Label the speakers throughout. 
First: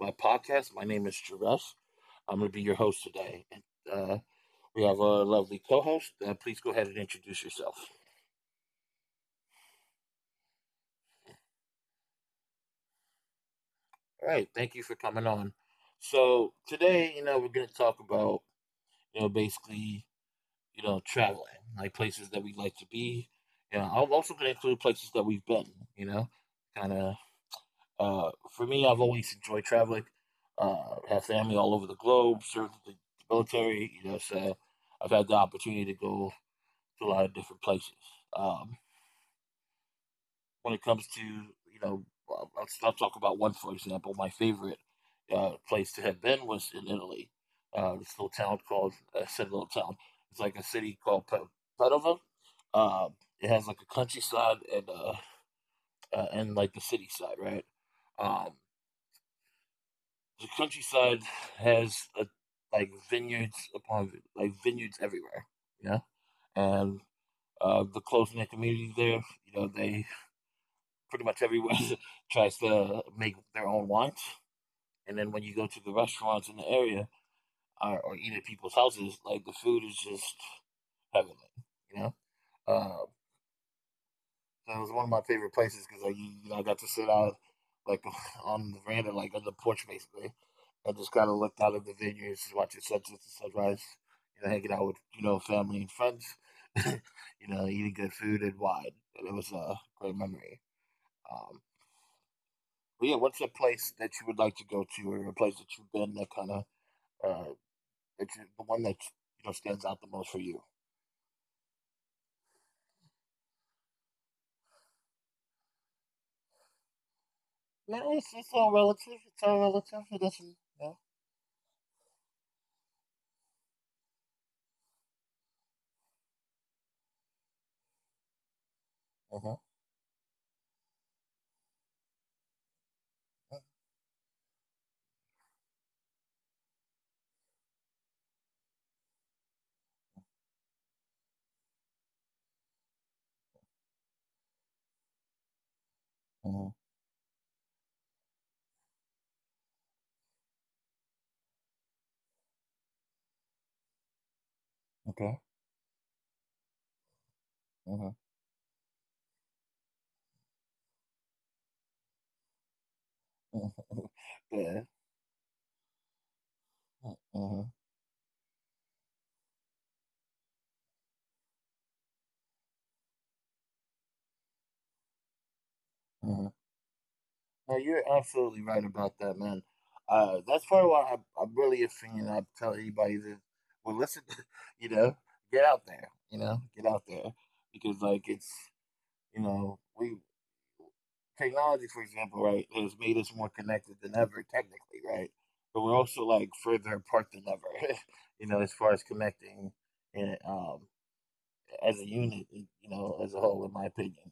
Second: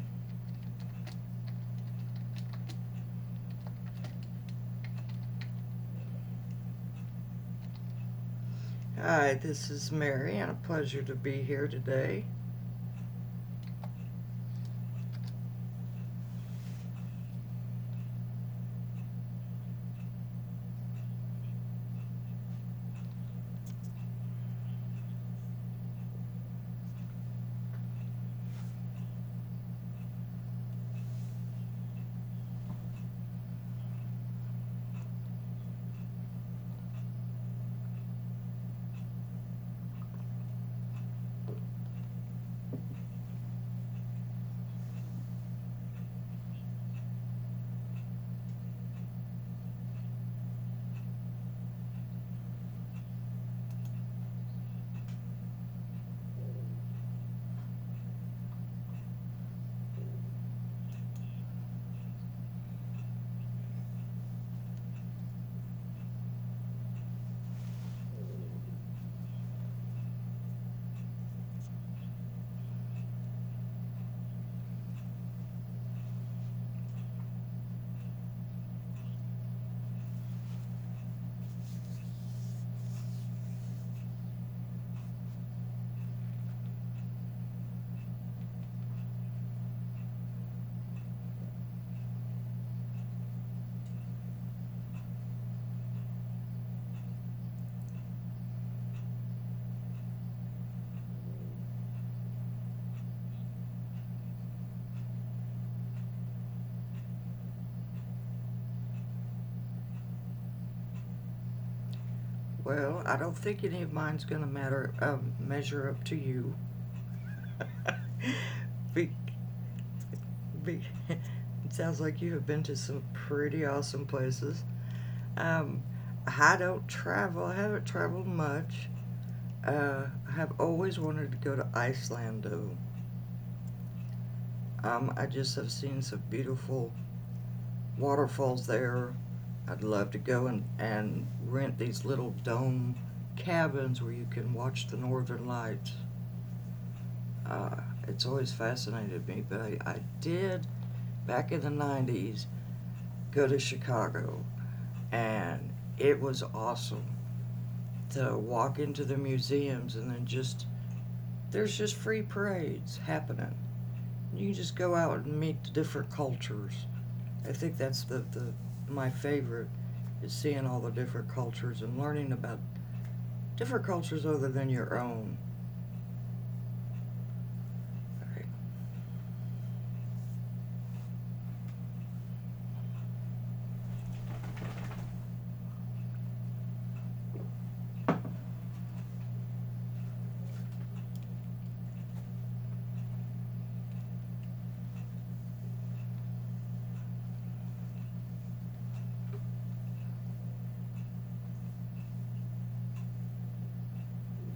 Speaker 1: my podcast. My name is Jerus. I'm going to be your host today. And uh, we have a lovely co host. Please go ahead and introduce yourself.
Speaker 2: Hi, this is Mary, and a pleasure to be here today.
Speaker 1: All right, thank you for coming on. So, today, we're going to talk about, basically, traveling, like places that we'd like to be. You know, I'm also going to include places that we've been, you know, kind of. For me, I've always enjoyed traveling. Have family all over the globe, served in the military, you know, so I've had the opportunity to go to a lot of different places. Um, when it comes to, you know, I'll talk about one, for example. My favorite place to have been was in Italy. This little town called, I said little town, it's like a city called Padova. Um, it has like a countryside and like the city side, right? Um, The countryside has a, like vineyards upon like vineyards everywhere. Yeah, and the close knit community there, you know, they pretty much everyone tries to make their own wines. And then when you go to the restaurants in the area or eat at people's houses, like the food is just heavenly. You know, uh, That was one of my favorite places because like I got to sit out like on the veranda, like on the porch basically, and just kind of looked out at the vineyards, watching sunset and sunrise. You know, hanging out with family and friends. Eating good food and wine, and it was a great memory. Um, but yeah, what's a place that you would like to go to, or a place that you've been that kind of, uh, that you, the one that stands out the most for you?
Speaker 2: Well, I don't think any of mine's gonna matter measure up to you.
Speaker 1: No, it's all
Speaker 2: be,
Speaker 1: relative. It's all relative. It doesn't.
Speaker 2: be,
Speaker 1: Yeah.
Speaker 2: it sounds like you have been to some pretty awesome places. Um, I don't travel. I haven't traveled much.
Speaker 1: Uh huh.
Speaker 2: I have always wanted to go to Iceland, though. I just have seen some beautiful waterfalls there. I'd love to go and, rent these little dome cabins where you can watch the northern lights.
Speaker 1: Uh huh.
Speaker 2: Uh, it's always fascinated me, but I did back in the 90s go to Chicago,
Speaker 1: Okay.
Speaker 2: and it was awesome
Speaker 1: Uh huh.
Speaker 2: to walk into the museums, and then just there's just free parades happening. You can just go
Speaker 1: Yeah.
Speaker 2: out and meet the different cultures.
Speaker 1: Uh-huh,
Speaker 2: I think
Speaker 1: uh-huh.
Speaker 2: that's the my favorite is seeing all the different cultures and learning about different cultures other than your own.
Speaker 1: No, you're absolutely right about that, man. That's part of why I'm really a fan. I tell anybody that will listen, you know, get out there, get out there because, like, it's you know, we technology, for example, right, has made us more connected than ever, technically, right, but we're also like further apart than ever, you know, as far as connecting and as a unit, you know, as a whole, in my opinion.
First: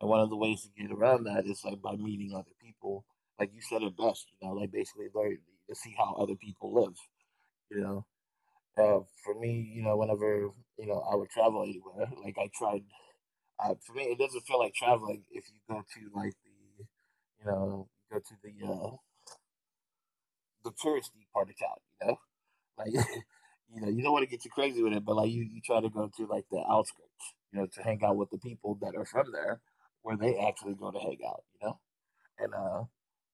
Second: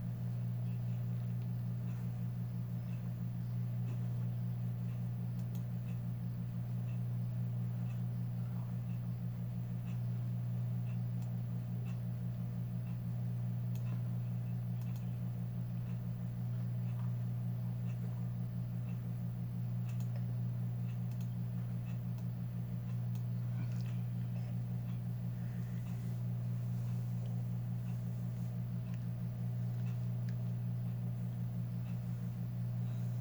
Speaker 1: And one of the ways to get around that is like by meeting other people. Like you said it best, you know, like basically learn to see how other people live, you know. For me, you know, whenever I would travel anywhere, like I tried, for me, it doesn't feel like traveling if you go to like the the touristy part of town, you know. Like, you know, you don't want to get you crazy with it, but like you try to go to like the outskirts, you know, to hang out with the people that are from there where they actually go to hang out, you know? And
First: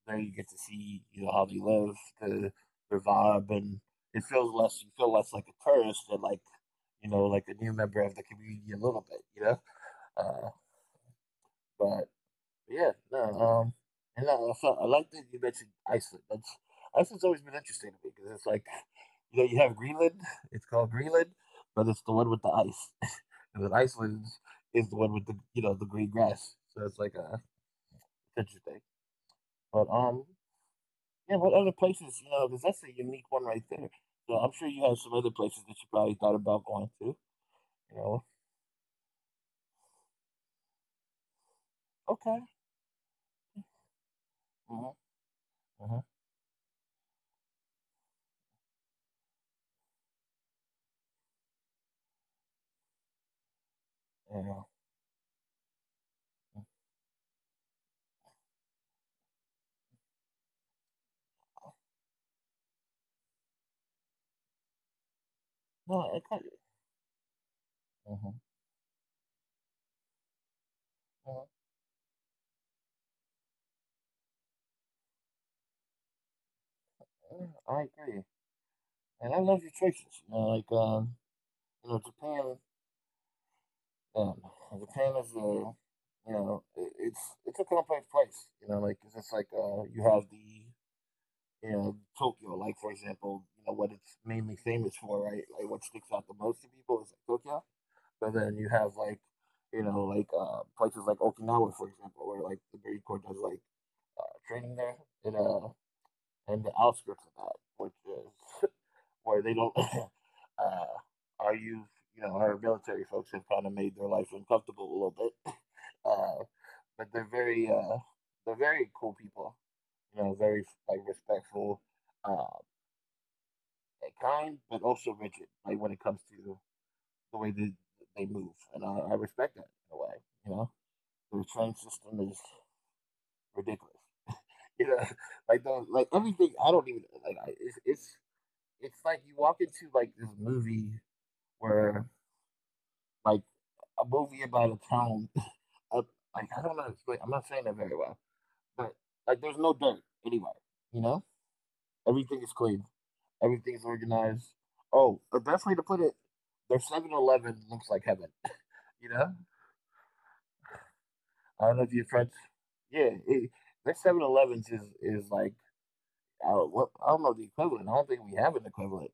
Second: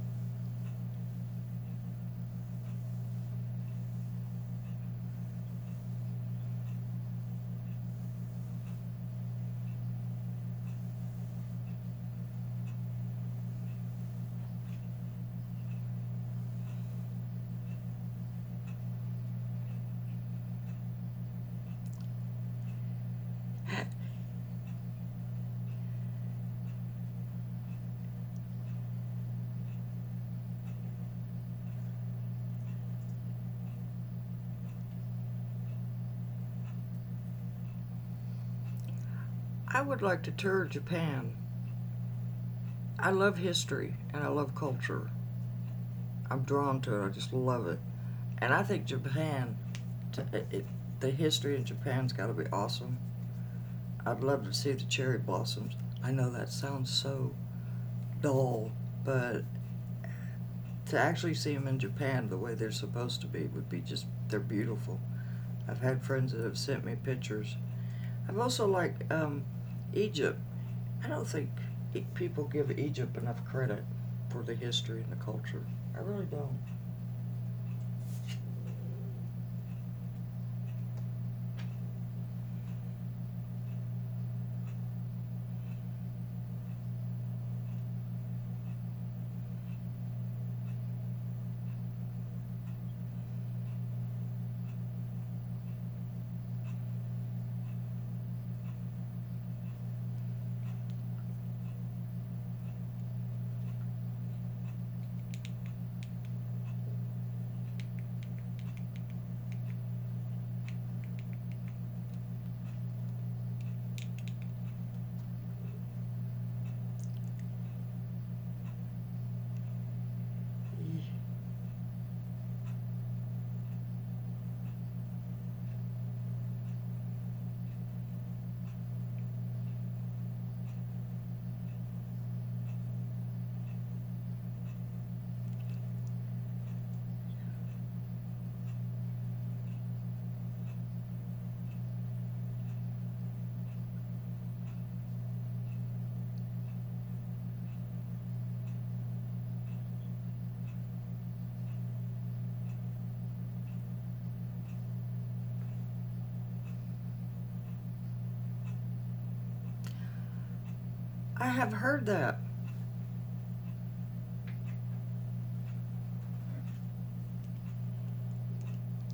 Speaker 1: there you get to see, you know, how they live, the, their vibe, and it feels less you feel less like a tourist and like, you know, like a new member of the community a little bit, you know? Uh but yeah, no, and I like that you mentioned Iceland. Iceland's always been interesting to me because it's like, you know, you have Greenland. It's called Greenland, but it's the one with the ice, and then Iceland is the one with the the green grass. So it's like a interesting thing. But yeah, what other places you know? Because that's a unique one right there. So I'm sure you have some other places that you probably thought about going to. You know?
Speaker 2: I would like to tour Japan.
Speaker 1: Okay.
Speaker 2: I love history and I love
Speaker 1: Mm-hmm.
Speaker 2: culture.
Speaker 1: Mm-hmm.
Speaker 2: I'm drawn to it. I just love it. And I think Japan, it, it, the history in Japan's got to be awesome. I'd love to
Speaker 1: Yeah.
Speaker 2: see the cherry blossoms. I know that sounds so dull, but to actually see them in Japan the way they're supposed to be would be just, they're beautiful. I've
Speaker 1: No,
Speaker 2: had
Speaker 1: I
Speaker 2: friends
Speaker 1: kind
Speaker 2: that have sent me pictures.
Speaker 1: of, mm-hmm,
Speaker 2: I've also liked Egypt. I don't
Speaker 1: mm-hmm,
Speaker 2: think people give Egypt enough credit for the history and the culture. I really don't.
Speaker 1: mm-hmm. I agree. And I love your choices. You know, like you know, Japan. Um, Japan is a, you know, it's a complex place. You know, like 'cause it's just like you have the, you know, Tokyo. Like for example, you know what it's mainly famous for, right? Like what sticks out the most to people is like Tokyo. But then you have like, you know, like places like Okinawa, for example, where like the Marine Corps does like training there, and and the outskirts of that, which is where they don't our youth, you know, our military folks have kind of made their life uncomfortable a little bit. Uh, but they're very cool people. You know, very like respectful, uh, and kind, but also rigid. Like when it comes to the way they move, and I respect that in a way. You know, the train system is ridiculous. You know, like like everything. I don't even like. I, it's like you walk into like this movie where like a movie about a town. Up, like I don't know how to explain. I'm not saying that very well, but like there's no dirt anywhere. You know, everything is clean. Everything's organized. Oh, the best way to put it, their 7-Eleven looks like heaven. You know,
Speaker 2: I
Speaker 1: I
Speaker 2: have
Speaker 1: don't know if you're
Speaker 2: heard
Speaker 1: French.
Speaker 2: that.
Speaker 1: Yeah, their Seven Elevens is like what I don't know the equivalent. I don't think we have an equivalent.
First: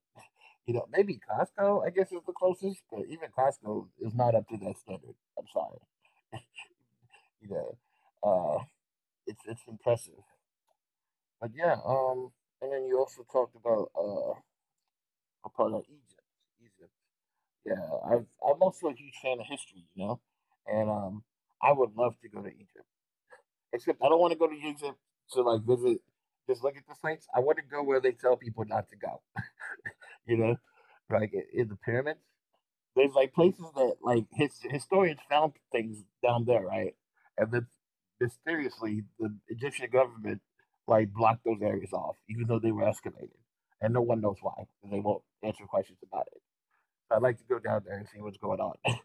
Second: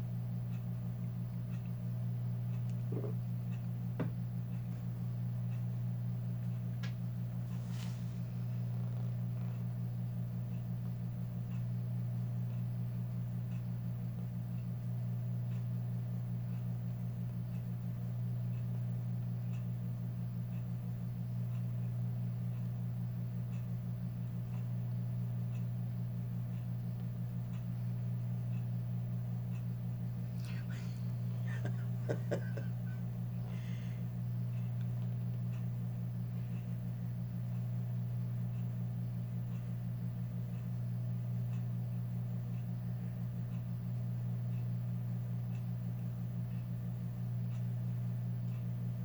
Speaker 1: You know, maybe Costco. I guess is the closest, but even Costco is not up to that standard. I'm sorry. you know, uh, it's impressive. But yeah, and then you also talked about a part of Egypt. Egypt. Yeah, I'm also a huge fan of history, you know, and I would love to go to Egypt. Except I don't want to go to Egypt to like visit, just look at the sites. I want to go where they tell people not to go, you know, like in the pyramids. There's like places that like historians found things down there, right? And then mysteriously, the Egyptian government like blocked those areas off, even though they were excavated, and no one knows why. They won't answer questions about it. So I'd like to go down there and see what's going on,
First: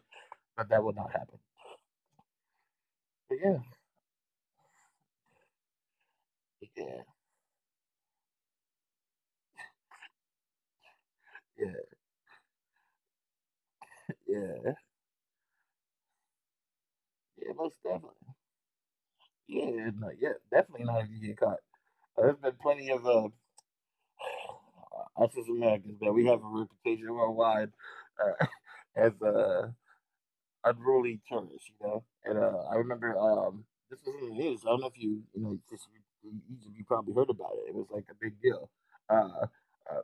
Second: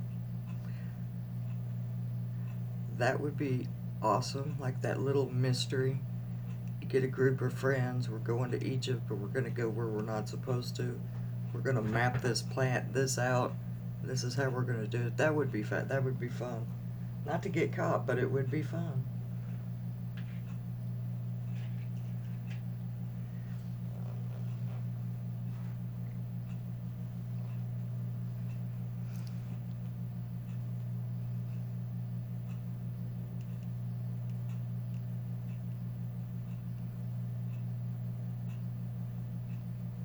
Speaker 1: but that will not happen.
Speaker 2: That would
Speaker 1: But yeah,
Speaker 2: be awesome, like that little mystery. You
Speaker 1: yeah,
Speaker 2: get a group of friends, we're going to Egypt, but we're going to go where we're not supposed to. We're
Speaker 1: yeah,
Speaker 2: going to map this plant, this out. This is how we're
Speaker 1: yeah,
Speaker 2: going to do it. That would be fun. That would be fun. Not to
Speaker 1: yeah,
Speaker 2: get
Speaker 1: most
Speaker 2: caught, but it
Speaker 1: definitely.
Speaker 2: would be fun.
Speaker 1: Yeah, no, yeah, definitely not if you get caught. There's been plenty of us as Americans, man. We have a reputation worldwide uh, as I'd really kill you know. And I remember this was in the news. I don't know if you, you know, just you, each of you probably heard about it. It was like a big deal. Uh, uh,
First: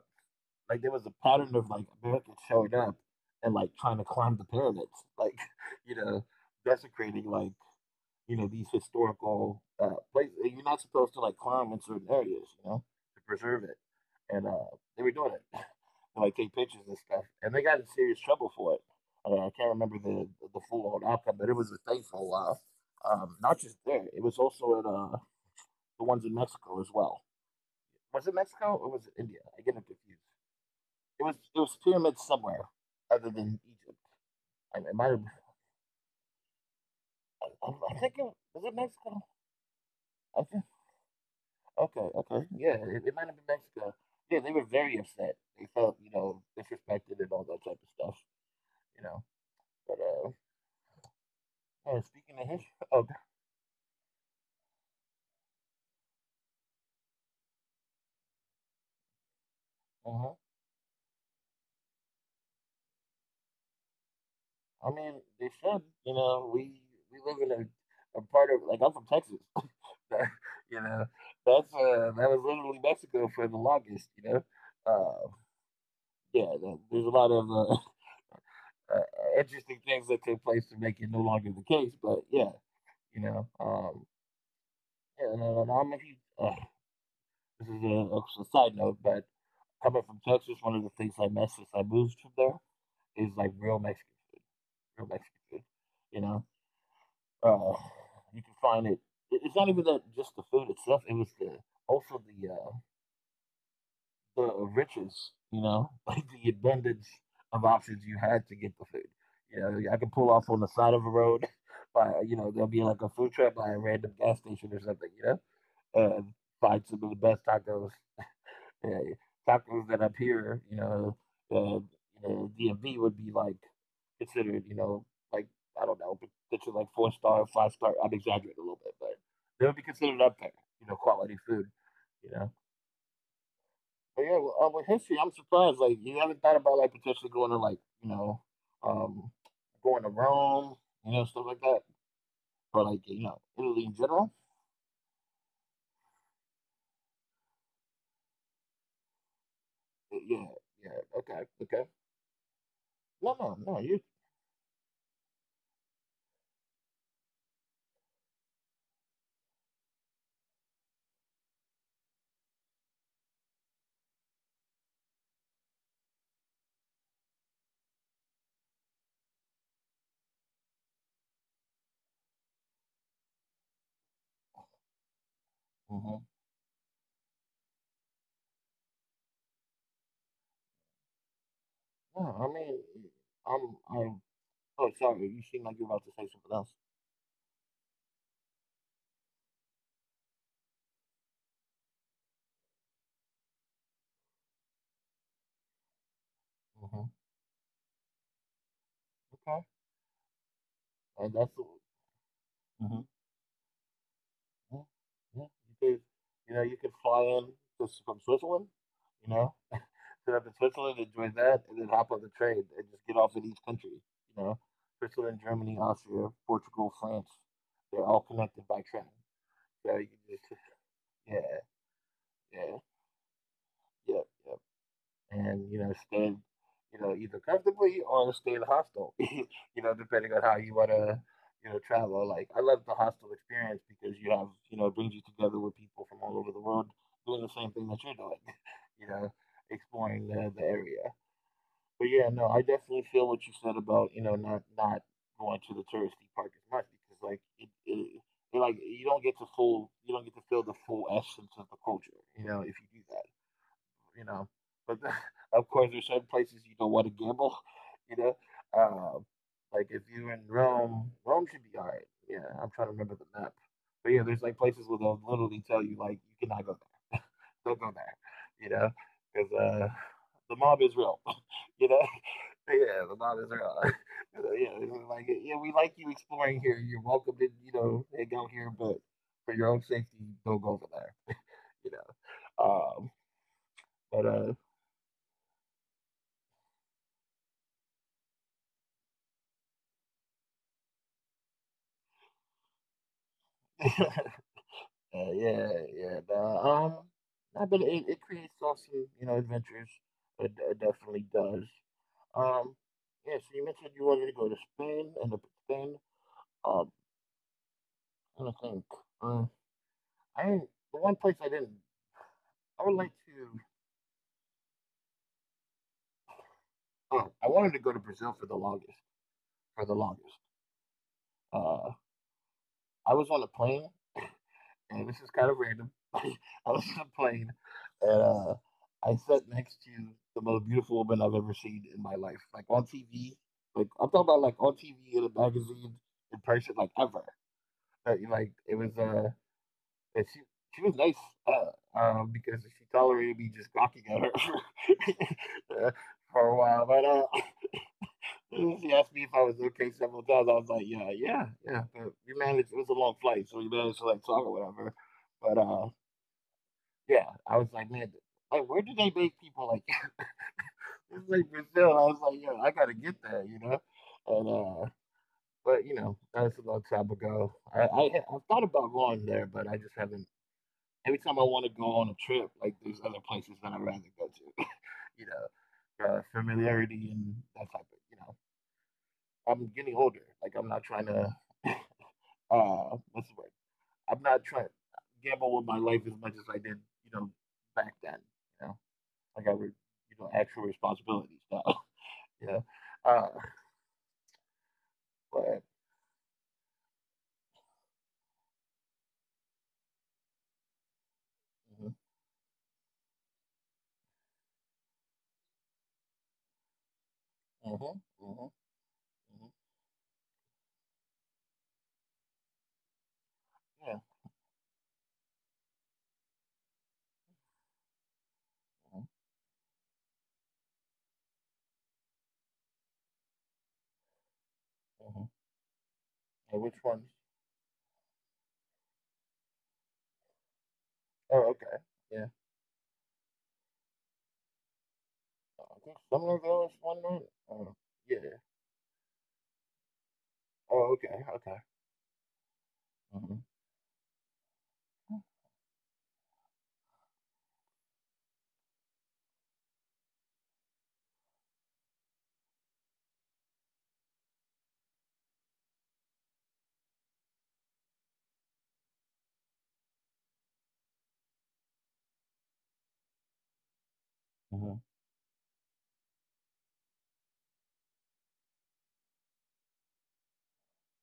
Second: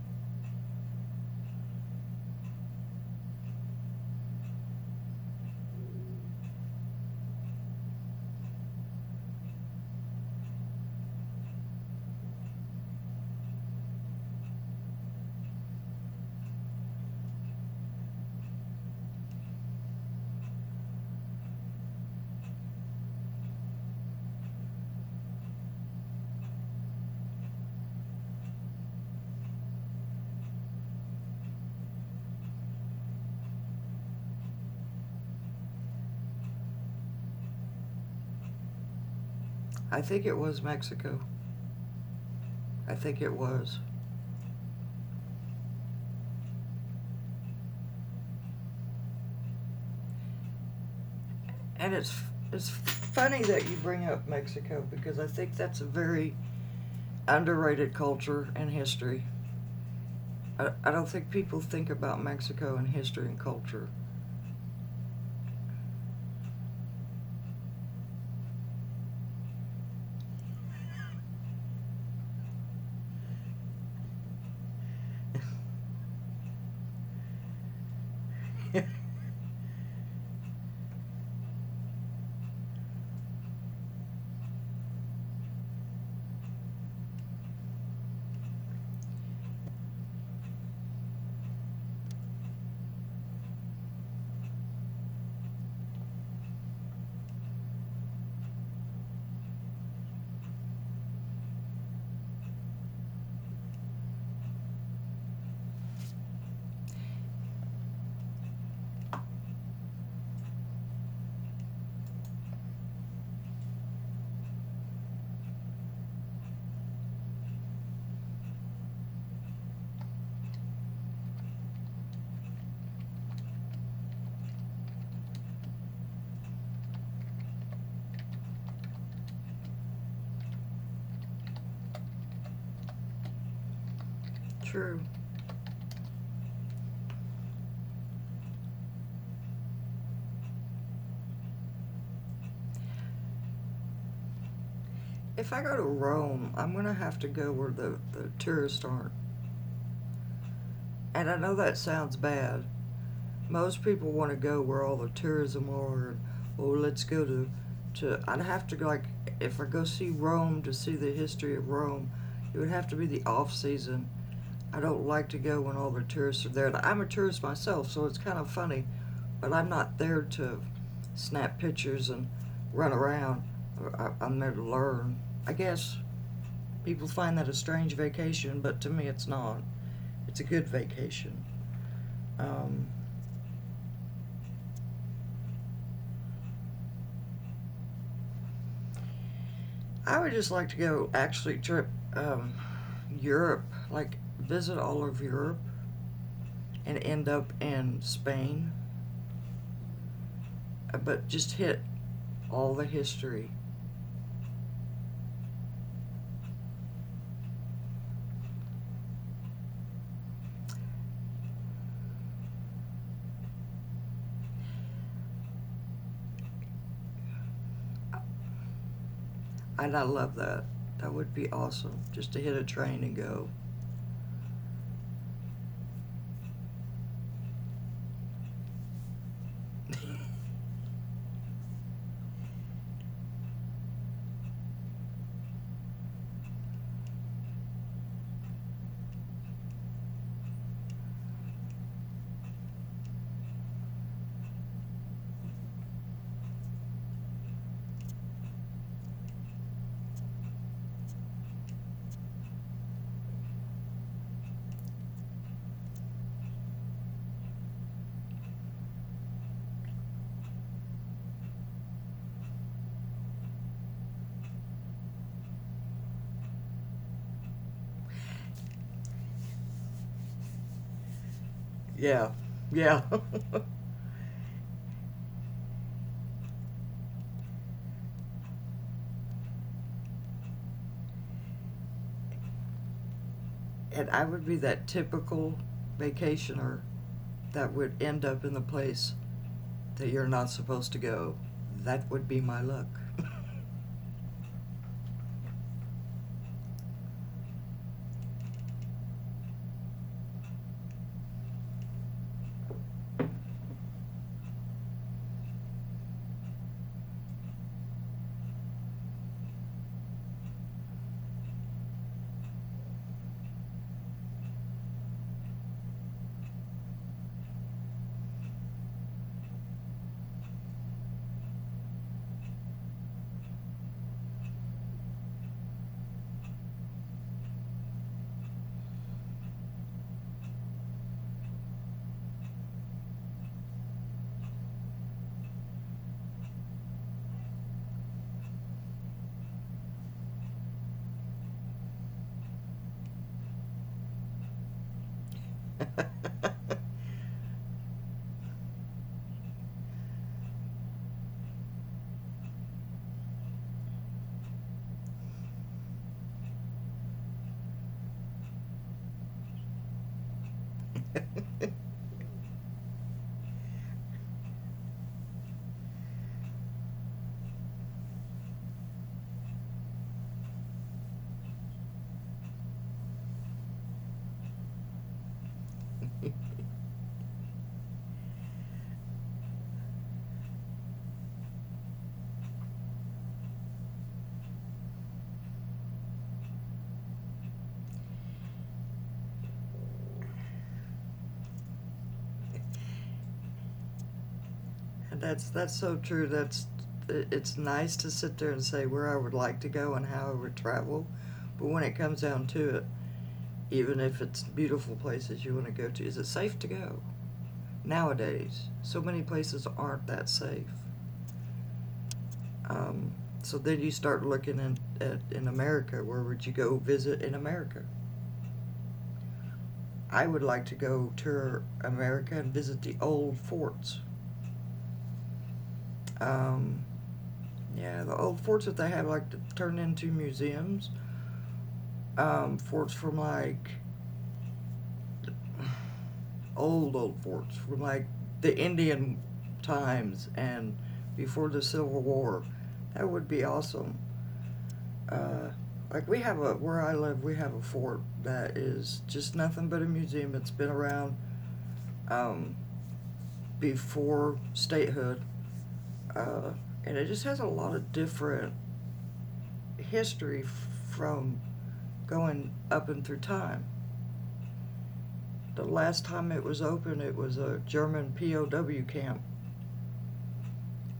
Speaker 1: like there was a pattern of like Americans showing up and like trying to climb the pyramids, like you know, desecrating like these historical places. You're not supposed to like climb in certain areas, you know, to preserve it. And they were doing it, and, like take pictures and stuff. And they got in serious trouble for it. I mean, I can't remember the full on outcome, but it was a thing for a while. Not just there, it was also at the ones in Mexico as well. Was it Mexico or was it India? I get them confused. It was pyramids somewhere other than Egypt. I, it might have. I think it was it Mexico.
Speaker 2: I think it
Speaker 1: I
Speaker 2: was
Speaker 1: think.
Speaker 2: Mexico.
Speaker 1: Okay, okay, yeah,
Speaker 2: I
Speaker 1: it
Speaker 2: think
Speaker 1: might
Speaker 2: it
Speaker 1: have been
Speaker 2: was.
Speaker 1: Mexico. Yeah, they were very upset. They felt, you know, disrespected and all that type of stuff, you know. But
Speaker 2: And
Speaker 1: yeah,
Speaker 2: it's
Speaker 1: speaking of
Speaker 2: it's
Speaker 1: history, oh,
Speaker 2: funny that you bring up Mexico because I think that's a very underrated culture and history.
Speaker 1: uh-huh.
Speaker 2: I don't think people think about Mexico and history and culture.
Speaker 1: I mean, they should, you know. We live in a part of like I'm from Texas, that you know. That's that was literally Mexico for the longest, you know. Uh, yeah, there's a lot of uh, interesting things that took place to make it no longer the case. But yeah, you know, yeah, and and I'm a huge this is a side note, but coming from Texas, one of the things I miss since I moved from there is like real Mexican food. You know, uh, you can find it. It's not even that just the food itself. It was the also the riches. You know, like the abundance of options you had to get the food. I could pull off on the side of a road. There'll be like a food truck by a random gas station or something. You know, and Find some of the best tacos. Yeah, tacos that up here, uh, DMV would be like considered, you know, like I don't know, potentially like four star, five star. I'm exaggerating a little bit, but they would be considered up there, you know, quality food, you know. But yeah, well, with
Speaker 2: True.
Speaker 1: history, I'm surprised. Like you haven't thought about like potentially going to um, going to Rome, you know, stuff like that, or like you know, Italy in general.
Speaker 2: If I go to Rome, I'm going to have to go where the tourists aren't.
Speaker 1: Yeah, yeah,
Speaker 2: And
Speaker 1: okay,
Speaker 2: I know
Speaker 1: okay.
Speaker 2: that sounds bad.
Speaker 1: No, no, no.
Speaker 2: Most people want to go where all the tourism are. And, oh, let's go to, to. I'd have to, like, if I go see Rome to see the history of Rome, it would have to be the off season. I don't like to go when all the tourists are there. Like, I'm a tourist myself, so it's kind of funny, but I'm not there to snap pictures and run around. I'm there to learn. I guess
Speaker 1: Hmm.
Speaker 2: people find that a strange vacation, but to me, it's not. It's a good vacation.
Speaker 1: No, I mean,
Speaker 2: Um,
Speaker 1: I'm I oh, sorry. You seem like you're about to say something else.
Speaker 2: I would just like to go actually trip um, Europe, like visit all of Europe and
Speaker 1: Hmm.
Speaker 2: end up in Spain,
Speaker 1: Okay.
Speaker 2: but
Speaker 1: And that's
Speaker 2: just hit all the
Speaker 1: mhm.
Speaker 2: history.
Speaker 1: Yeah, yeah. You know, you could fly in just from Switzerland. You know, sit up in Switzerland, enjoy that, and then hop on the train and just get off in each country. You know, Switzerland, Germany, Austria, Portugal, France. They're all connected by train.
Speaker 2: And
Speaker 1: So
Speaker 2: I
Speaker 1: you
Speaker 2: love
Speaker 1: can just,
Speaker 2: that. That would
Speaker 1: yeah,
Speaker 2: be awesome just to hit a
Speaker 1: yeah,
Speaker 2: train and go.
Speaker 1: yeah, yeah. And you know stay, you know, either comfortably or stay in a hostel. You know, depending on how you wanna, you know, travel. Like I love the hostel experience because you have, you know, it brings you together with people from all over the world doing the same thing that you're doing. You know, exploring the area. But yeah, no, I definitely feel what you said about you know not going to the touristy park as much because like it like you don't get to feel the full essence of the culture. You know, if you do that you know. But of course, there's certain places you don't want to gamble, you know. Uh, like if you're in Rome, Rome should be all right. Yeah, I'm trying to remember the map. But yeah, there's like places where they'll literally tell you like you cannot go there. Don't go there. You know, because the mob is real. You know,
Speaker 2: Yeah, yeah.
Speaker 1: yeah, the mob is real. You know, yeah, it's like yeah, we like you exploring here. You're welcome to you know and go here, but for your own safety, don't go over there. You know,
Speaker 2: And I would be that typical vacationer that would end up in the place that you're not supposed to go. That would be my luck.
Speaker 1: but yeah, yeah. But, um, I but it creates awesome, you know, adventures. It definitely does. Um, yeah. So you mentioned you wanted to go to Spain and up Spain. Um, I'm trying think. Uh, I didn't- the one place I didn't. I would like to. Oh, I wanted to go to Brazil for the longest. For the longest. Uh, I was on a plane and this is kind of random. I was on a plane, and I sat next to the most beautiful woman I've ever seen in my life, like on TV. Like I'm talking about, like on TV in a magazine, in person, like ever. Like, it was, and she was nice, because she tolerated me just gawking at her for a
Speaker 2: And
Speaker 1: while. But she asked me if I was okay several times. I was like, yeah, yeah, yeah. But we managed. It was a long flight, so we managed to like talk or whatever. But yeah, I was like, man, like where do they make people like it's like Brazil? I was like, yo, I gotta get that, you know. And uh, but you know, that's a long time ago. I've thought about going there, but I just haven't. Every time I want to go on a trip, like there's other places that I'd rather go to, you know, familiarity and that type of, you know. I'm getting older. Like I'm not trying to, what's the word? I'm not trying to gamble with my life as much as I did, you know, back then. You know, like I would, you know, actual responsibilities now. Yeah. Uh,
Speaker 2: that's
Speaker 1: but,
Speaker 2: that's so true. That's it's nice to sit there and say where I would like to go and how I would travel. But when
Speaker 1: hmm,
Speaker 2: it comes down to it, even if it's beautiful places you want to go to, is it safe to go?
Speaker 1: hmm, hmm,
Speaker 2: Nowadays, so many
Speaker 1: hmm,
Speaker 2: places aren't that safe. Um, so then you
Speaker 1: yeah,
Speaker 2: start looking at in America. Where would you go visit in America?
Speaker 1: hmm,
Speaker 2: I would like to go tour America and visit the old forts.
Speaker 1: hmm. And which
Speaker 2: Um,
Speaker 1: ones?
Speaker 2: yeah, the old forts that they have like to turn into museums.
Speaker 1: Oh, okay. Yeah.
Speaker 2: Forts from like
Speaker 1: I think some of those wonder.
Speaker 2: old forts
Speaker 1: Oh,
Speaker 2: from like
Speaker 1: yeah.
Speaker 2: the Indian times and
Speaker 1: Oh, okay.
Speaker 2: before
Speaker 1: Okay.
Speaker 2: the Civil War. That would
Speaker 1: Hmm,
Speaker 2: be awesome. Uh, like we have a, where I live, we have a fort that is just nothing but a museum. It's been around um, before statehood, uh, and it just has a lot of different history from going up and through time.
Speaker 1: hmm,
Speaker 2: The last time it was open, it was a German POW camp,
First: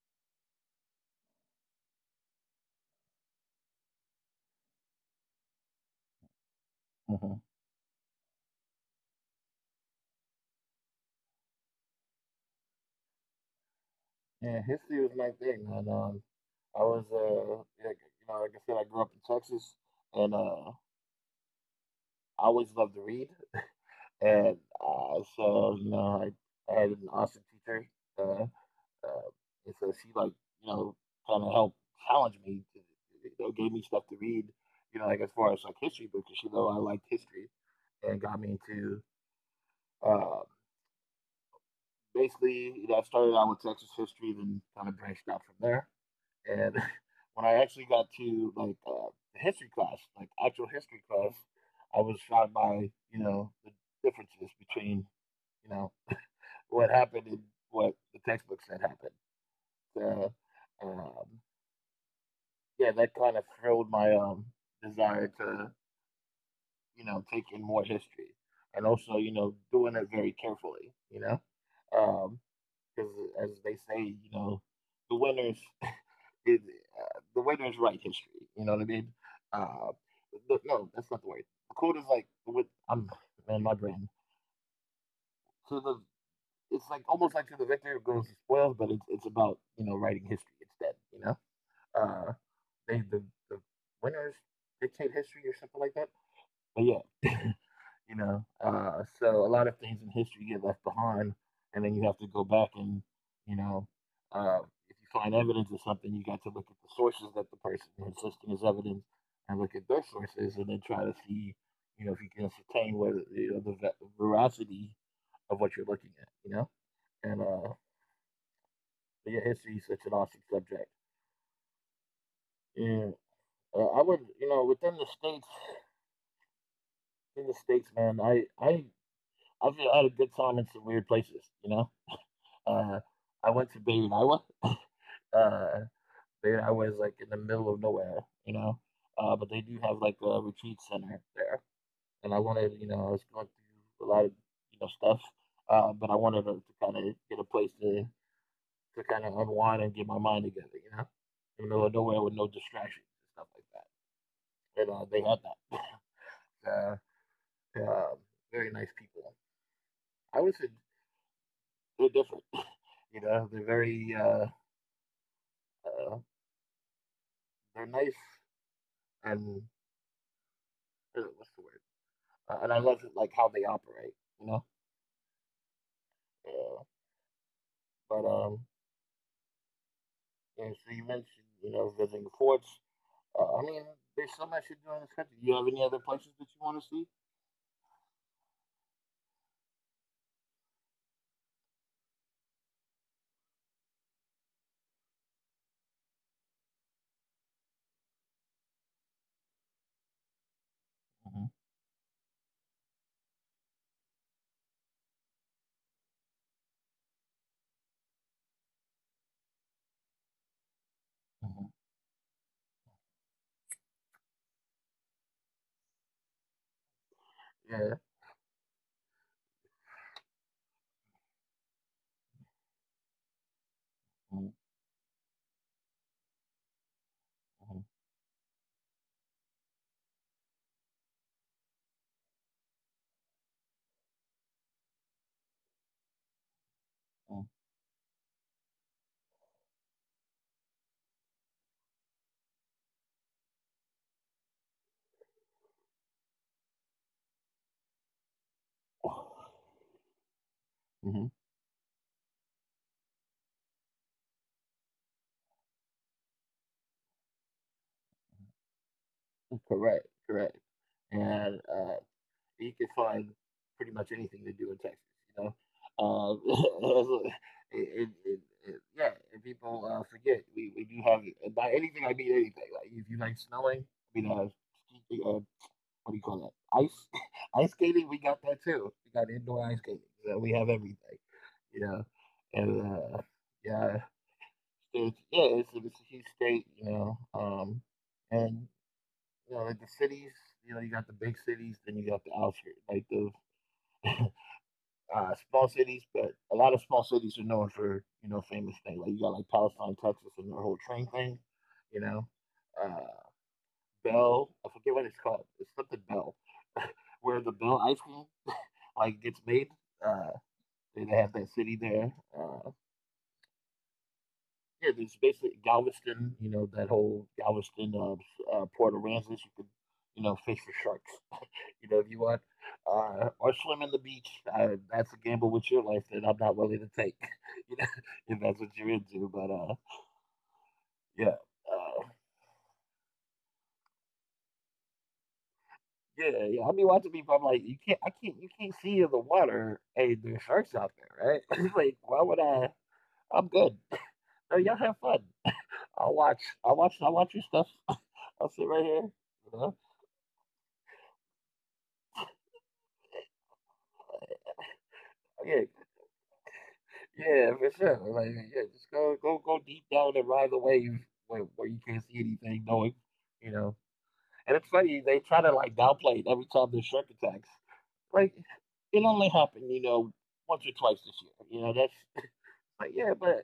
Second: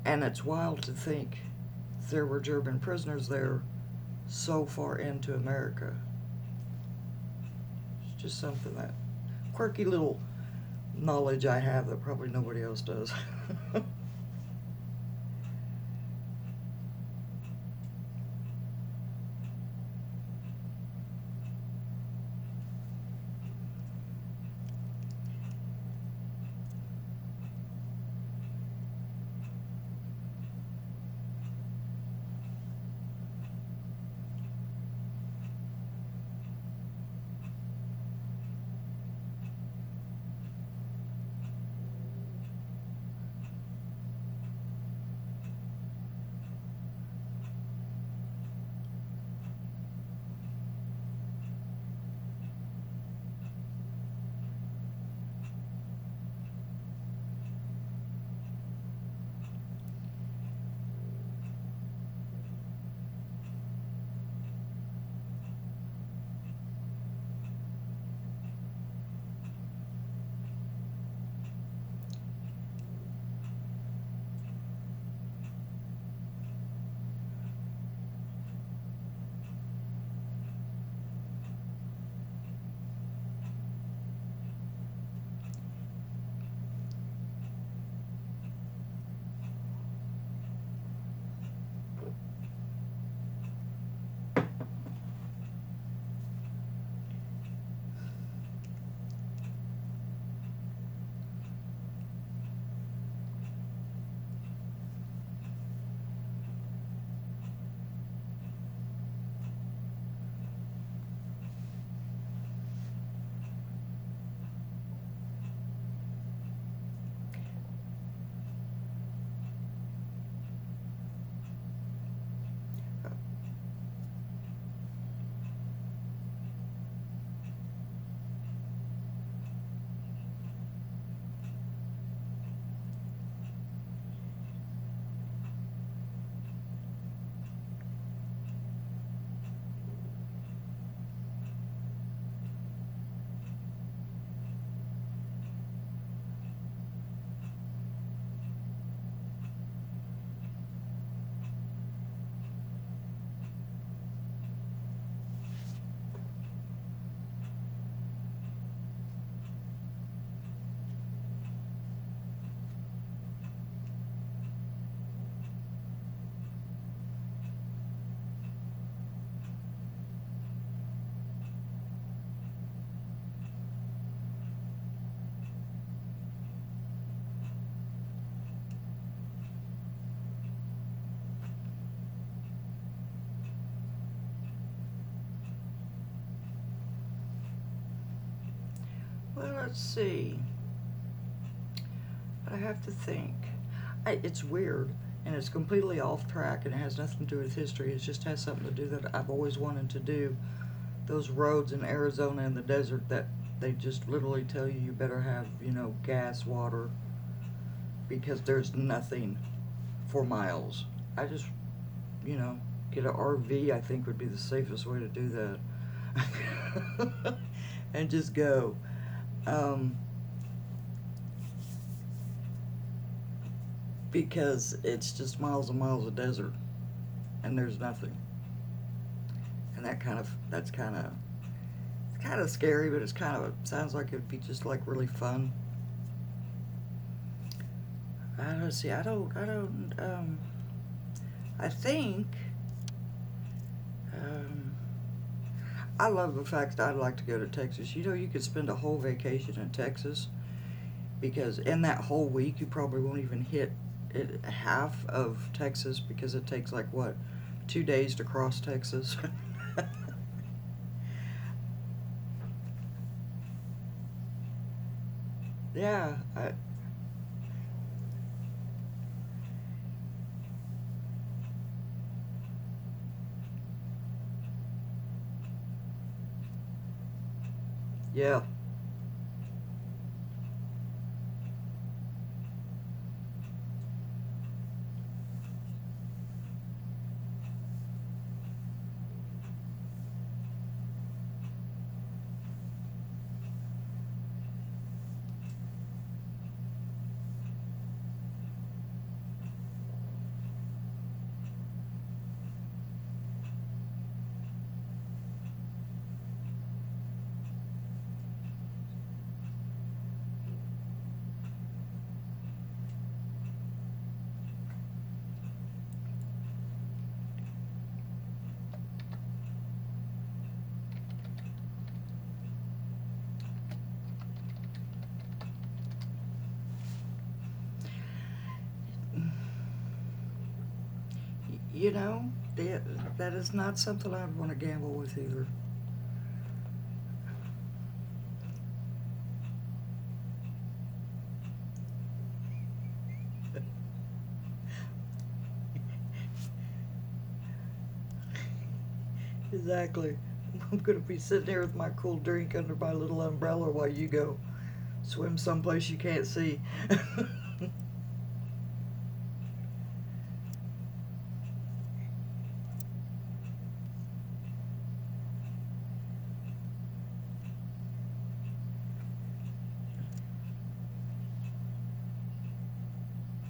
Speaker 2: and it's wild to think there were German prisoners there so far into America.
Speaker 1: hmm.
Speaker 2: It's just something that quirky little knowledge I have that probably nobody else does.
Speaker 1: Yeah, history was my thing, and I was yeah, you know, like I said, I grew up in Texas, and I always loved to read, and so you know, I had an awesome teacher. Uh, Uh, and so she like you know kind of helped challenge me. You know, gave me stuff to read. You know, like as far as like history books, because she know I liked history and got me into. Uh, basically, you know, I started out with Texas history, then kind of branched out from there. And when I actually got to like the history class, like actual history class, I was shocked by you know the differences between you know what happened and what the textbook said happened. So, um, yeah, that kind of thrilled my desire to, you know, take in more history and also, you know, doing it very carefully, you know, um, because as they say, you know, the winners, is, the winners write history. You know what I mean? Uh, the, no, that's not the word. The quote is like, with, I'm man, my brain. So the it's like almost like to the victor goes the spoils, but it's about you know writing history instead. You know, uh, they the, the winners dictate history or something like that. But yeah, you know, so a lot of things in history get left behind, and then you have to go back and, you know, uh, if you find evidence of something, you got to look at the sources that the person is listing as evidence, and look at their sources, and then try to see, you know, if you can ascertain whether you know the veracity of what you're looking at, you know, and but yeah, history is such an awesome subject. Yeah, I would, you know, within the states, in the states, man, I've had a good time in some weird places, you know. Uh, I went to Baden-Iowa. Uh, Baden-Iowa is like in the middle of nowhere, you know. But they do have like a retreat center there, and I wanted, you know, I was going through a lot of, you know, stuff. But I wanted to, kind of get a place to kind of unwind and get my mind together, you know, in the middle of nowhere with no distractions and stuff like that. And they had that. Very nice people. I would say they're different. You know, uh, they're nice and what's the word? And I love like how they operate, you know. Yeah, but yeah, so you mentioned you know visiting forts. I mean, there's so much to do in this country. Do you have any other places that you want to see?
Speaker 2: Well, let's see. I have to think. It's weird, and it's completely off track, and it has nothing to do with history. It just has something to do that I've always wanted to do. Those
Speaker 1: Mm-hmm.
Speaker 2: roads in Arizona in the desert that they just literally tell you you better have, you know, gas, water, because there's nothing for miles. I just,
Speaker 1: Mm-hmm.
Speaker 2: you know, get an RV I think would be the safest way to do that.
Speaker 1: Yeah.
Speaker 2: And just go um,
Speaker 1: Mm-hmm.
Speaker 2: because it's just miles and miles of desert, and there's nothing. And that's kind of, it's kind of scary, but it's kind of, it sounds like it'd be just like really fun. I don't see. I don't. I don't. I think. Um, I love the fact that I'd like to go to Texas. You know, you could spend a whole vacation in Texas,
Speaker 1: Mm-hmm.
Speaker 2: because in that whole week you probably won't even hit half of Texas, because it takes like what, 2 days to cross Texas.
Speaker 1: Correct. Correct. And he could find pretty much anything to do in Texas. You
Speaker 2: yeah,
Speaker 1: know,
Speaker 2: I,
Speaker 1: yeah, and people forget we do have and by anything I mean anything. Like if you like snowing, I mean uh what do you call that? Ice ice
Speaker 2: yeah.
Speaker 1: skating. We got that too. We got indoor ice skating. So we have everything. You know, and yeah, so it's, yeah, it's a huge state. You know, and you know like the cities. You know, you got the big cities, then you got the outskirts, like the small cities, but a lot of small cities are known for you know famous things. Like you got like Palestine, Texas, and their whole train thing. You know, uh, Bell. I forget what it's called. It's something Bell, where the Bell ice cream like gets made. Uh, they have that city there. Uh, yeah, there's basically Galveston. You know that whole Galveston port Aransas. You could you know fish for sharks. You know, if you want, or swim in the beach. That's a gamble with your life that I'm not willing to take. You know, if that's what you're into. But yeah,
Speaker 2: You know,
Speaker 1: uh,
Speaker 2: that, that is not something I'd want to gamble with either.
Speaker 1: yeah, yeah. I'll be watching people. I'm like, you can't see in the water. Hey, there's sharks out there, right? It's like, why would I? I'm good. So y'all have fun. I'll watch your stuff. I'll sit right here. You know?
Speaker 2: Exactly. I'm gonna be sitting here with my cool drink under my little umbrella while you go swim
Speaker 1: Yeah,
Speaker 2: someplace you can't see.
Speaker 1: yeah, for sure. Like, yeah, just go, go, go deep down and ride the wave where you can't see anything, knowing, you know, And it's funny, they try to like downplay it every time there's shark attacks. Like, it only happened, once or twice this year. You know, that's like, yeah, but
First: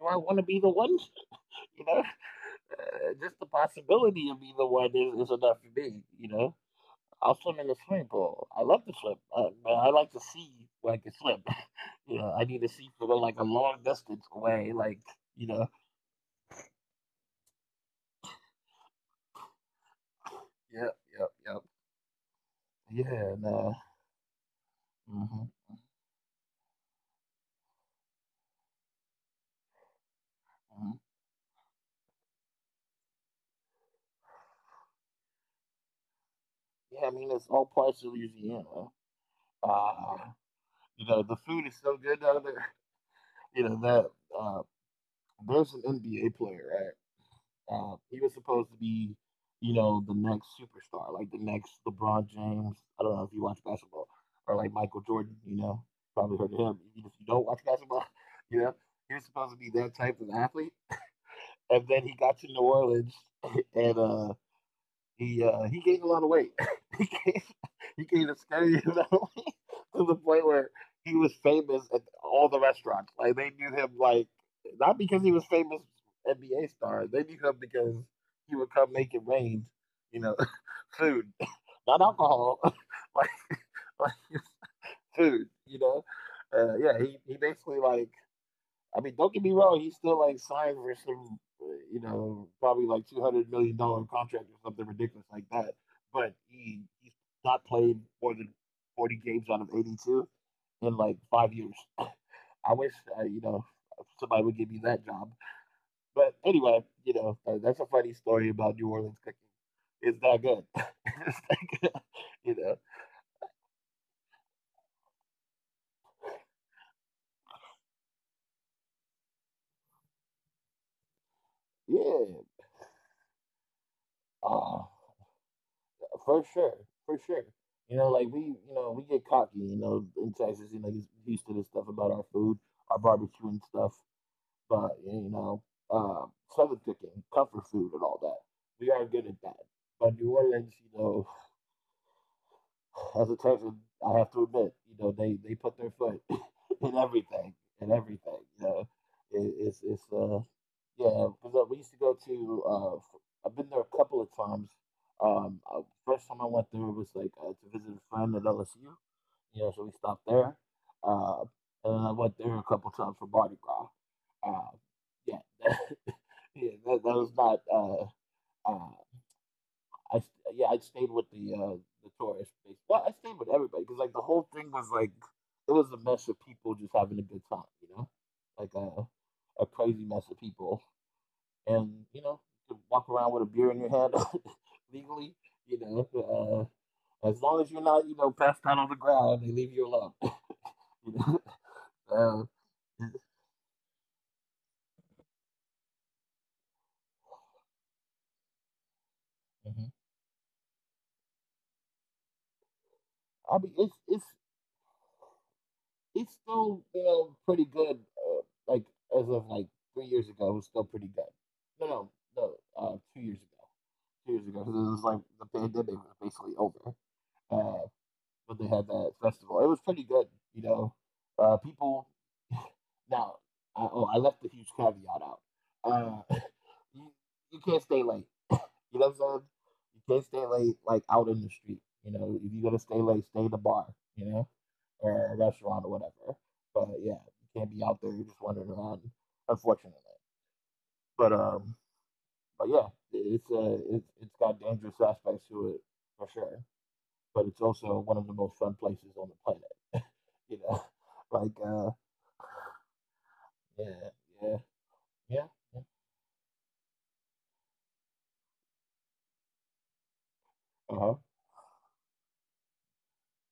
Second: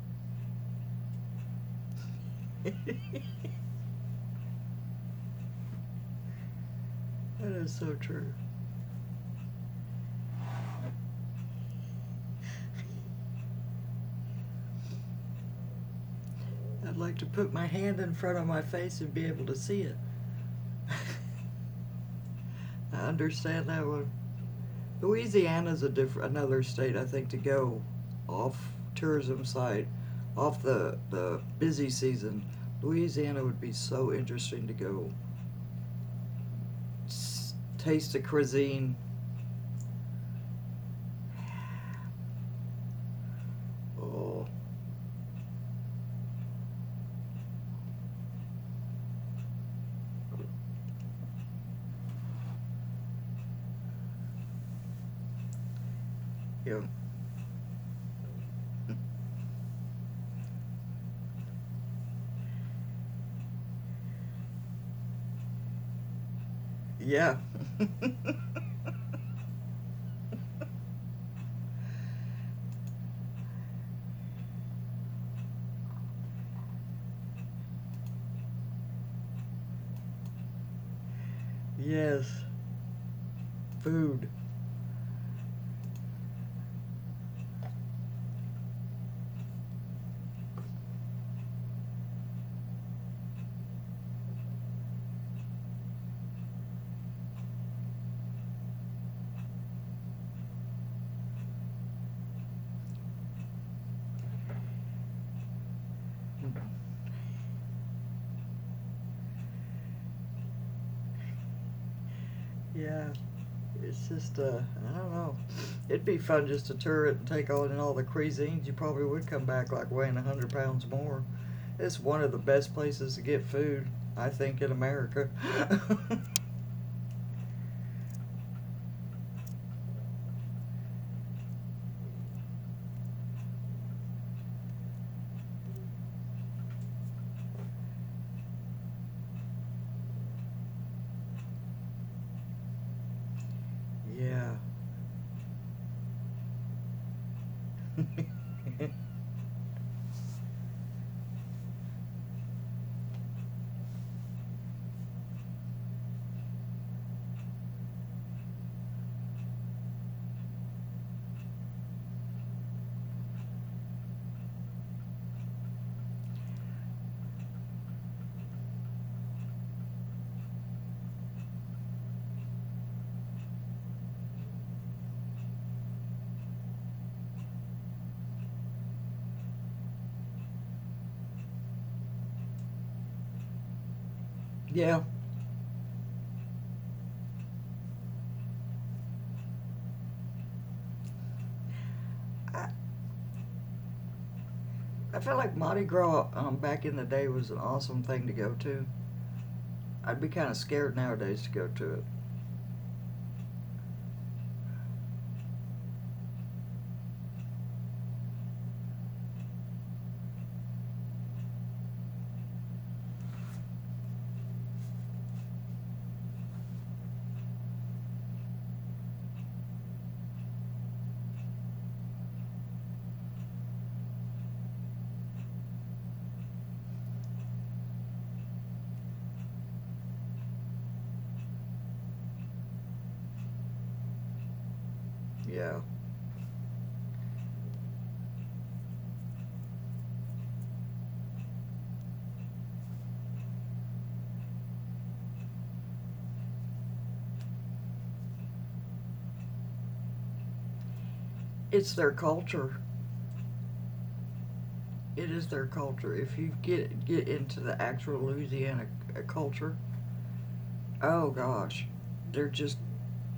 Speaker 1: do I want to be the one? You know,
Speaker 2: That
Speaker 1: just the possibility of being the one is enough for me. You know, I'll swim
Speaker 2: is
Speaker 1: in the
Speaker 2: so
Speaker 1: swimming
Speaker 2: true.
Speaker 1: pool. I love to swim, but I like to see where I can swim. You know, I need to see from like a long distance away. Like, you know,
Speaker 2: I'd like to put my hand in front of my face and be able to see it.
Speaker 1: yep, yep, yep.
Speaker 2: I
Speaker 1: Yeah,
Speaker 2: understand that
Speaker 1: no.
Speaker 2: one.
Speaker 1: Hmm.
Speaker 2: Louisiana's another state I think to go off tourism side, off the
Speaker 1: Hmm.
Speaker 2: busy season. Louisiana would be so interesting to go
Speaker 1: Yeah, I mean, it's all
Speaker 2: taste the
Speaker 1: parts of
Speaker 2: cuisine.
Speaker 1: Louisiana. Uh, You know, the food is so good down there. You know that
Speaker 2: Oh,
Speaker 1: uh, there's an NBA player, right? He was supposed to be, you know, the next superstar, like the next LeBron James. I don't know if you watch basketball or like Michael Jordan. You know, probably heard of him.
Speaker 2: yeah,
Speaker 1: Even if you don't watch basketball, you know, he was supposed to be that type of athlete. And then he got to New Orleans, and he gained a lot of weight. he
Speaker 2: yeah.
Speaker 1: gained he gained a steady amount of weight to the point where he was famous at all the restaurants. Like they knew him like not because he was famous NBA star. They knew him because he would come make it rain, you know, food, not
Speaker 2: Yes,
Speaker 1: alcohol, like, like
Speaker 2: food.
Speaker 1: food, you know. Yeah, he basically, like, I mean, don't get me wrong, he's still like signed for some, you know, probably like $200 million contract or something ridiculous like that. But he's not played more than 40 games out of 82 in like 5 years. I wish, you know, somebody would give me that job. But anyway, you know, that's a funny story about New Orleans cooking. It's not good. it's not good. you
Speaker 2: Yeah, it's just I don't know. It'd be fun just to tour it and take on in all the cuisines. You probably would come back like weighing 100 pounds more. It's one of the
Speaker 1: know,
Speaker 2: best places to get food, I
Speaker 1: yeah.
Speaker 2: think, in America.
Speaker 1: For sure, for sure. You know, like we get cocky. You know, in Texas, you know, you used to this stuff about our food, our barbecue and stuff. But you know, uh, southern cooking, comfort food, and all that. We are good at that. But New Orleans, you know, as a Texan, I have to
Speaker 2: Yeah.
Speaker 1: admit, you know, they put their foot in everything, in everything. You know, it, it's yeah, because we used to go to. I've been there a couple of times. First time I went there was like to visit a friend at LSU. You know, so we stopped there. Uh, and then I went there a couple times for Mardi Gras. Uh, yeah, yeah, that was not. Uh, yeah, I stayed with the tourist base. Well, I stayed with everybody because like the whole thing was like it was a mess of people just having a good time. You know, like a crazy mess of people and you know, you can walk around with a beer in your head
Speaker 2: Yeah,
Speaker 1: legally. You know, as long as you're not, you know, passed out on the ground, they leave you alone. you know,
Speaker 2: I,
Speaker 1: uh,
Speaker 2: I feel like Mardi Gras back in the day was an awesome thing to go to.
Speaker 1: Mhm.
Speaker 2: I'd be kind of scared nowadays to go to it.
Speaker 1: I mean, it's still pretty good. Like as of like 3 years ago, it was still pretty good. No, no, no. 2 years ago, because it was like the pandemic was basically over. Uh, but they had that festival, it was pretty good. You know, people. Now, Oh, I left the huge caveat out. Uh, you, you can't stay late. You know what I'm saying? You can't stay late like out in the street. You know, if you're gonna stay late, stay in the bar. You know, or a restaurant
Speaker 2: Yeah.
Speaker 1: or whatever. But yeah, you can't be out there just wandering around. Unfortunately, but um, but yeah, it's got dangerous aspects to it for sure. But it's also one of the most fun places on the planet. You know, like
Speaker 2: It's their
Speaker 1: uh,
Speaker 2: culture.
Speaker 1: yeah, yeah,
Speaker 2: It is
Speaker 1: yeah,
Speaker 2: their
Speaker 1: yeah.
Speaker 2: culture. If you get into the actual Louisiana culture,
Speaker 1: Uh huh.
Speaker 2: oh gosh, they're just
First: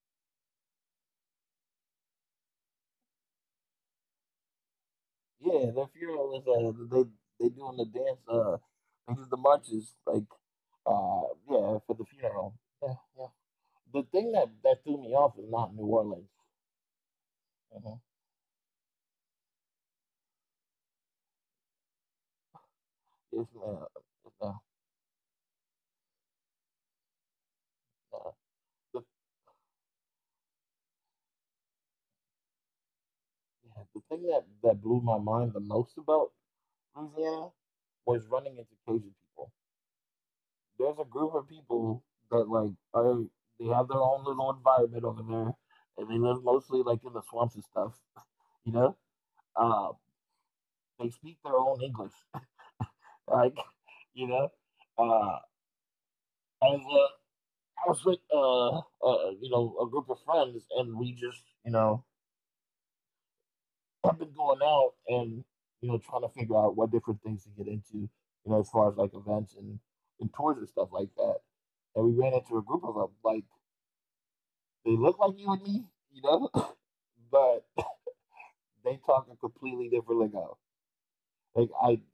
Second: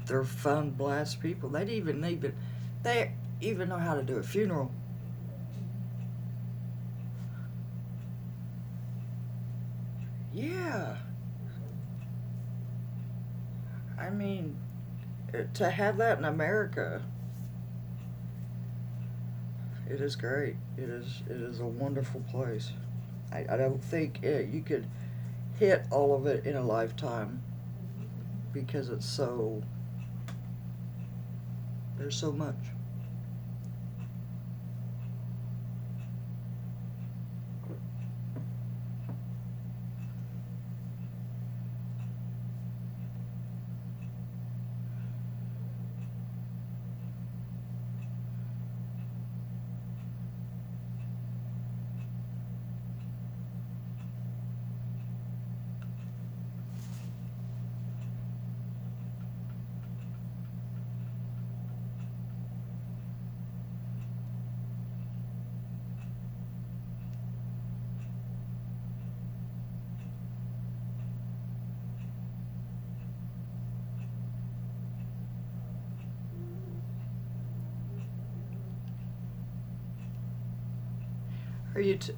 Speaker 2: they're fun blast people. They they even know how to do a funeral.
Speaker 1: Yeah, their funeral is they doing the dance. They do the marches like,
Speaker 2: Yeah,
Speaker 1: uh, yeah, for the funeral. Yeah, yeah. The
Speaker 2: I
Speaker 1: thing that
Speaker 2: mean
Speaker 1: that threw me off is
Speaker 2: to
Speaker 1: not New
Speaker 2: have that in
Speaker 1: Orleans.
Speaker 2: America,
Speaker 1: Mhm.
Speaker 2: it is great. It is, it is a wonderful place.
Speaker 1: It's
Speaker 2: I don't think
Speaker 1: uh,
Speaker 2: you could hit all of it in a lifetime
Speaker 1: uh,
Speaker 2: because
Speaker 1: the
Speaker 2: it's so, there's so much.
Speaker 1: Yeah, the thing that blew my mind the most about Louisiana was running into Cajun people. There's a group of people that like are they have their own little environment over there, and they live mostly like in the swamps and stuff. You know, uh, they speak their own English. Like, you know? Uh, and, I was with, you know, a group of friends, and we just, you know, have been going out and, you know, trying to figure out what different things to get into, you know, as far as like events and tours and stuff like that. And we ran into a group of them. Like, they look like you and me, you know, but they talk a completely different lingo. Like,
Speaker 2: Are you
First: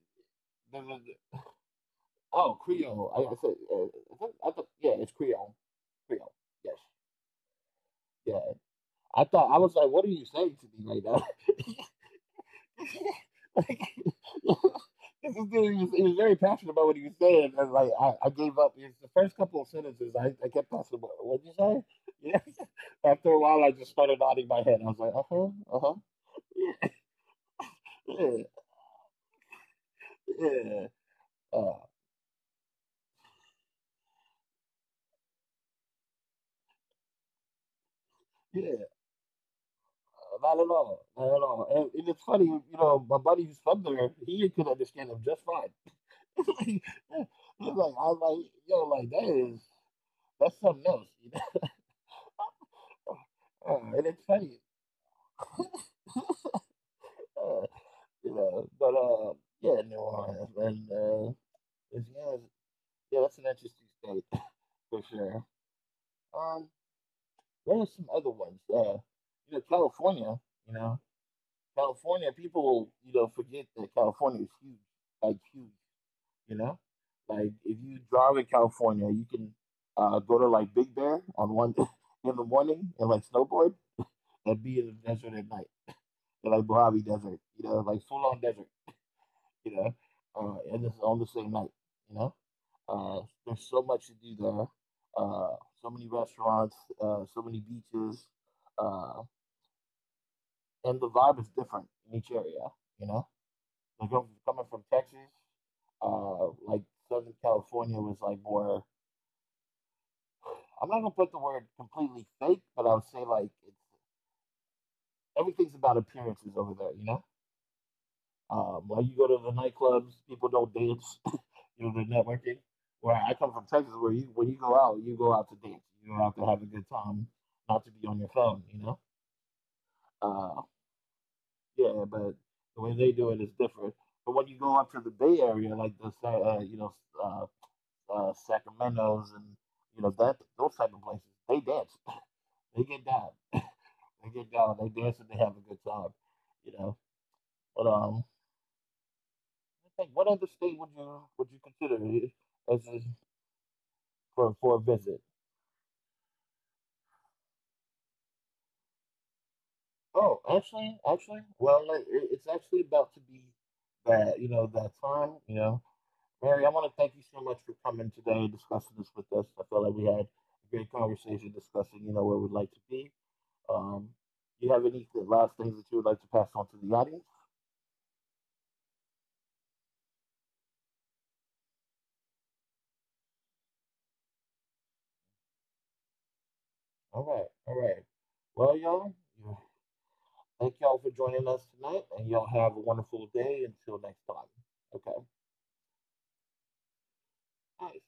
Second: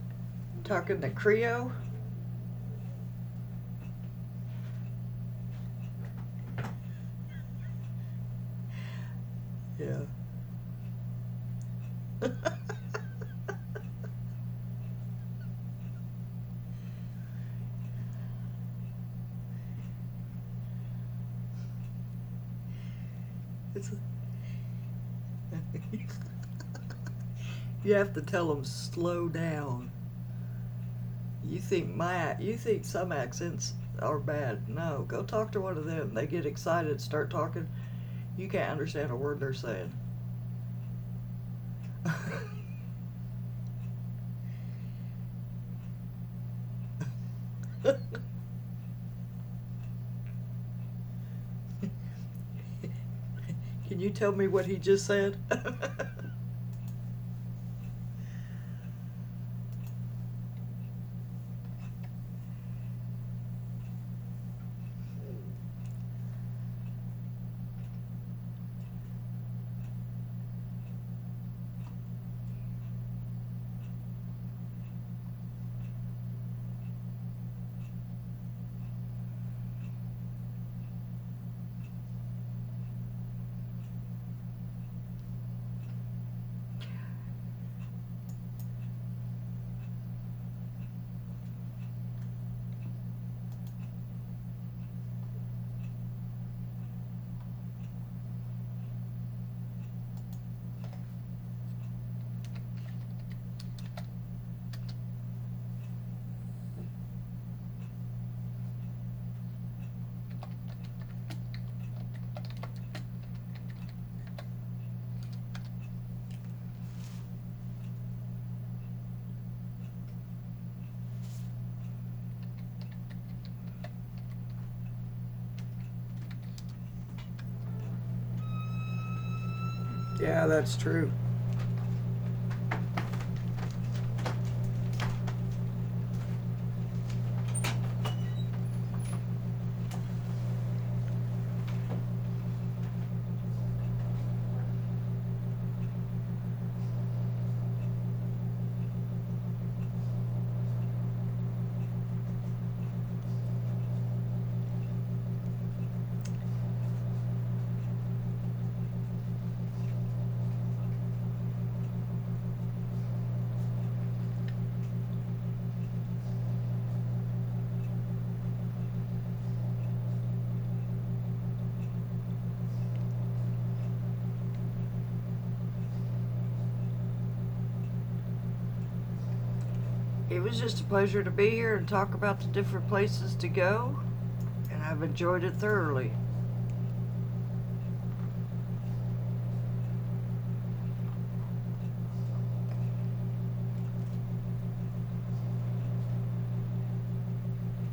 Speaker 1: there
Speaker 2: talking the
Speaker 1: was-
Speaker 2: Creole?
Speaker 1: oh, Creole. I said, I thought, yeah, it's Creole. Creole. Yes. Yeah. I thought
Speaker 2: Yeah.
Speaker 1: I was like, what are you saying to me right now? like, this is dude, he was very passionate about what he was saying, and like I gave up. It's the first couple of sentences, I kept asking, what did you say? Yeah. After
Speaker 2: It's
Speaker 1: a while, I just started nodding my head. I was like, uh
Speaker 2: you have to tell
Speaker 1: huh,
Speaker 2: them
Speaker 1: yeah,
Speaker 2: slow down.
Speaker 1: yeah, yeah,
Speaker 2: You think my, you think some accents are bad? No, go talk to one of them. They get excited, start talking. You can't
Speaker 1: yeah.
Speaker 2: understand a word they're saying.
Speaker 1: Not at all, not at all. And it's funny, you know, my buddy who's from there, he could understand him just fine. He's like, I'm like, yo, like that's something else, you know.
Speaker 2: Can
Speaker 1: And
Speaker 2: you
Speaker 1: it's
Speaker 2: tell me
Speaker 1: funny.
Speaker 2: what he just said?
Speaker 1: Uh, you know, but, yeah, New Orleans, and, Louisiana's, yeah, that's an interesting state for sure. Um, what are some other ones? You know, California, you know, California, people, you know, forget that California is huge, like huge, you know? Like, if you drive in California, you can go to like Big Bear on 1 in the morning and like snowboard and be in the desert at night, in like Mojave Desert, you know, like full on desert. You know, and this is on the same night, you know. Uh, there's so much to do there, uh, so many restaurants, so many beaches, uh, and the vibe is different in each area, you know. Like I'm coming from Texas, like Southern California was like more. I'm not gonna put the word completely fake, but I would say like it's, everything's about appearances over there, you know. Like you go to the nightclubs, people don't dance. you know, they're networking. Where I come from Texas, where you when you go out to dance. You go out to have a good time, not to be on your phone. You know.
Speaker 2: Yeah,
Speaker 1: Uh,
Speaker 2: that's true.
Speaker 1: yeah, but the way they do it is different. But when you go up to the Bay Area, like you know uh, Sacramento's and you know that those type of places, they dance. They get down. They get down. They dance and they have a good time. You know. But I think what other state would you consider as a for a visit. Oh, actually, well, like, it's actually about to be that, you know, that time. You know, Mary, I want to thank you so much for coming today and discussing this with us. I felt like we had a great conversation discussing where we'd like to be. Um, do you have any last things that you would like to pass on to the audience?
Speaker 2: It was just a pleasure to be here and talk about the different places to go, and I've enjoyed it thoroughly.
Speaker 1: All right, all right. Well, y'all, yeah, thank y'all for joining us tonight, and y'all have a wonderful day until next time. Okay, bye.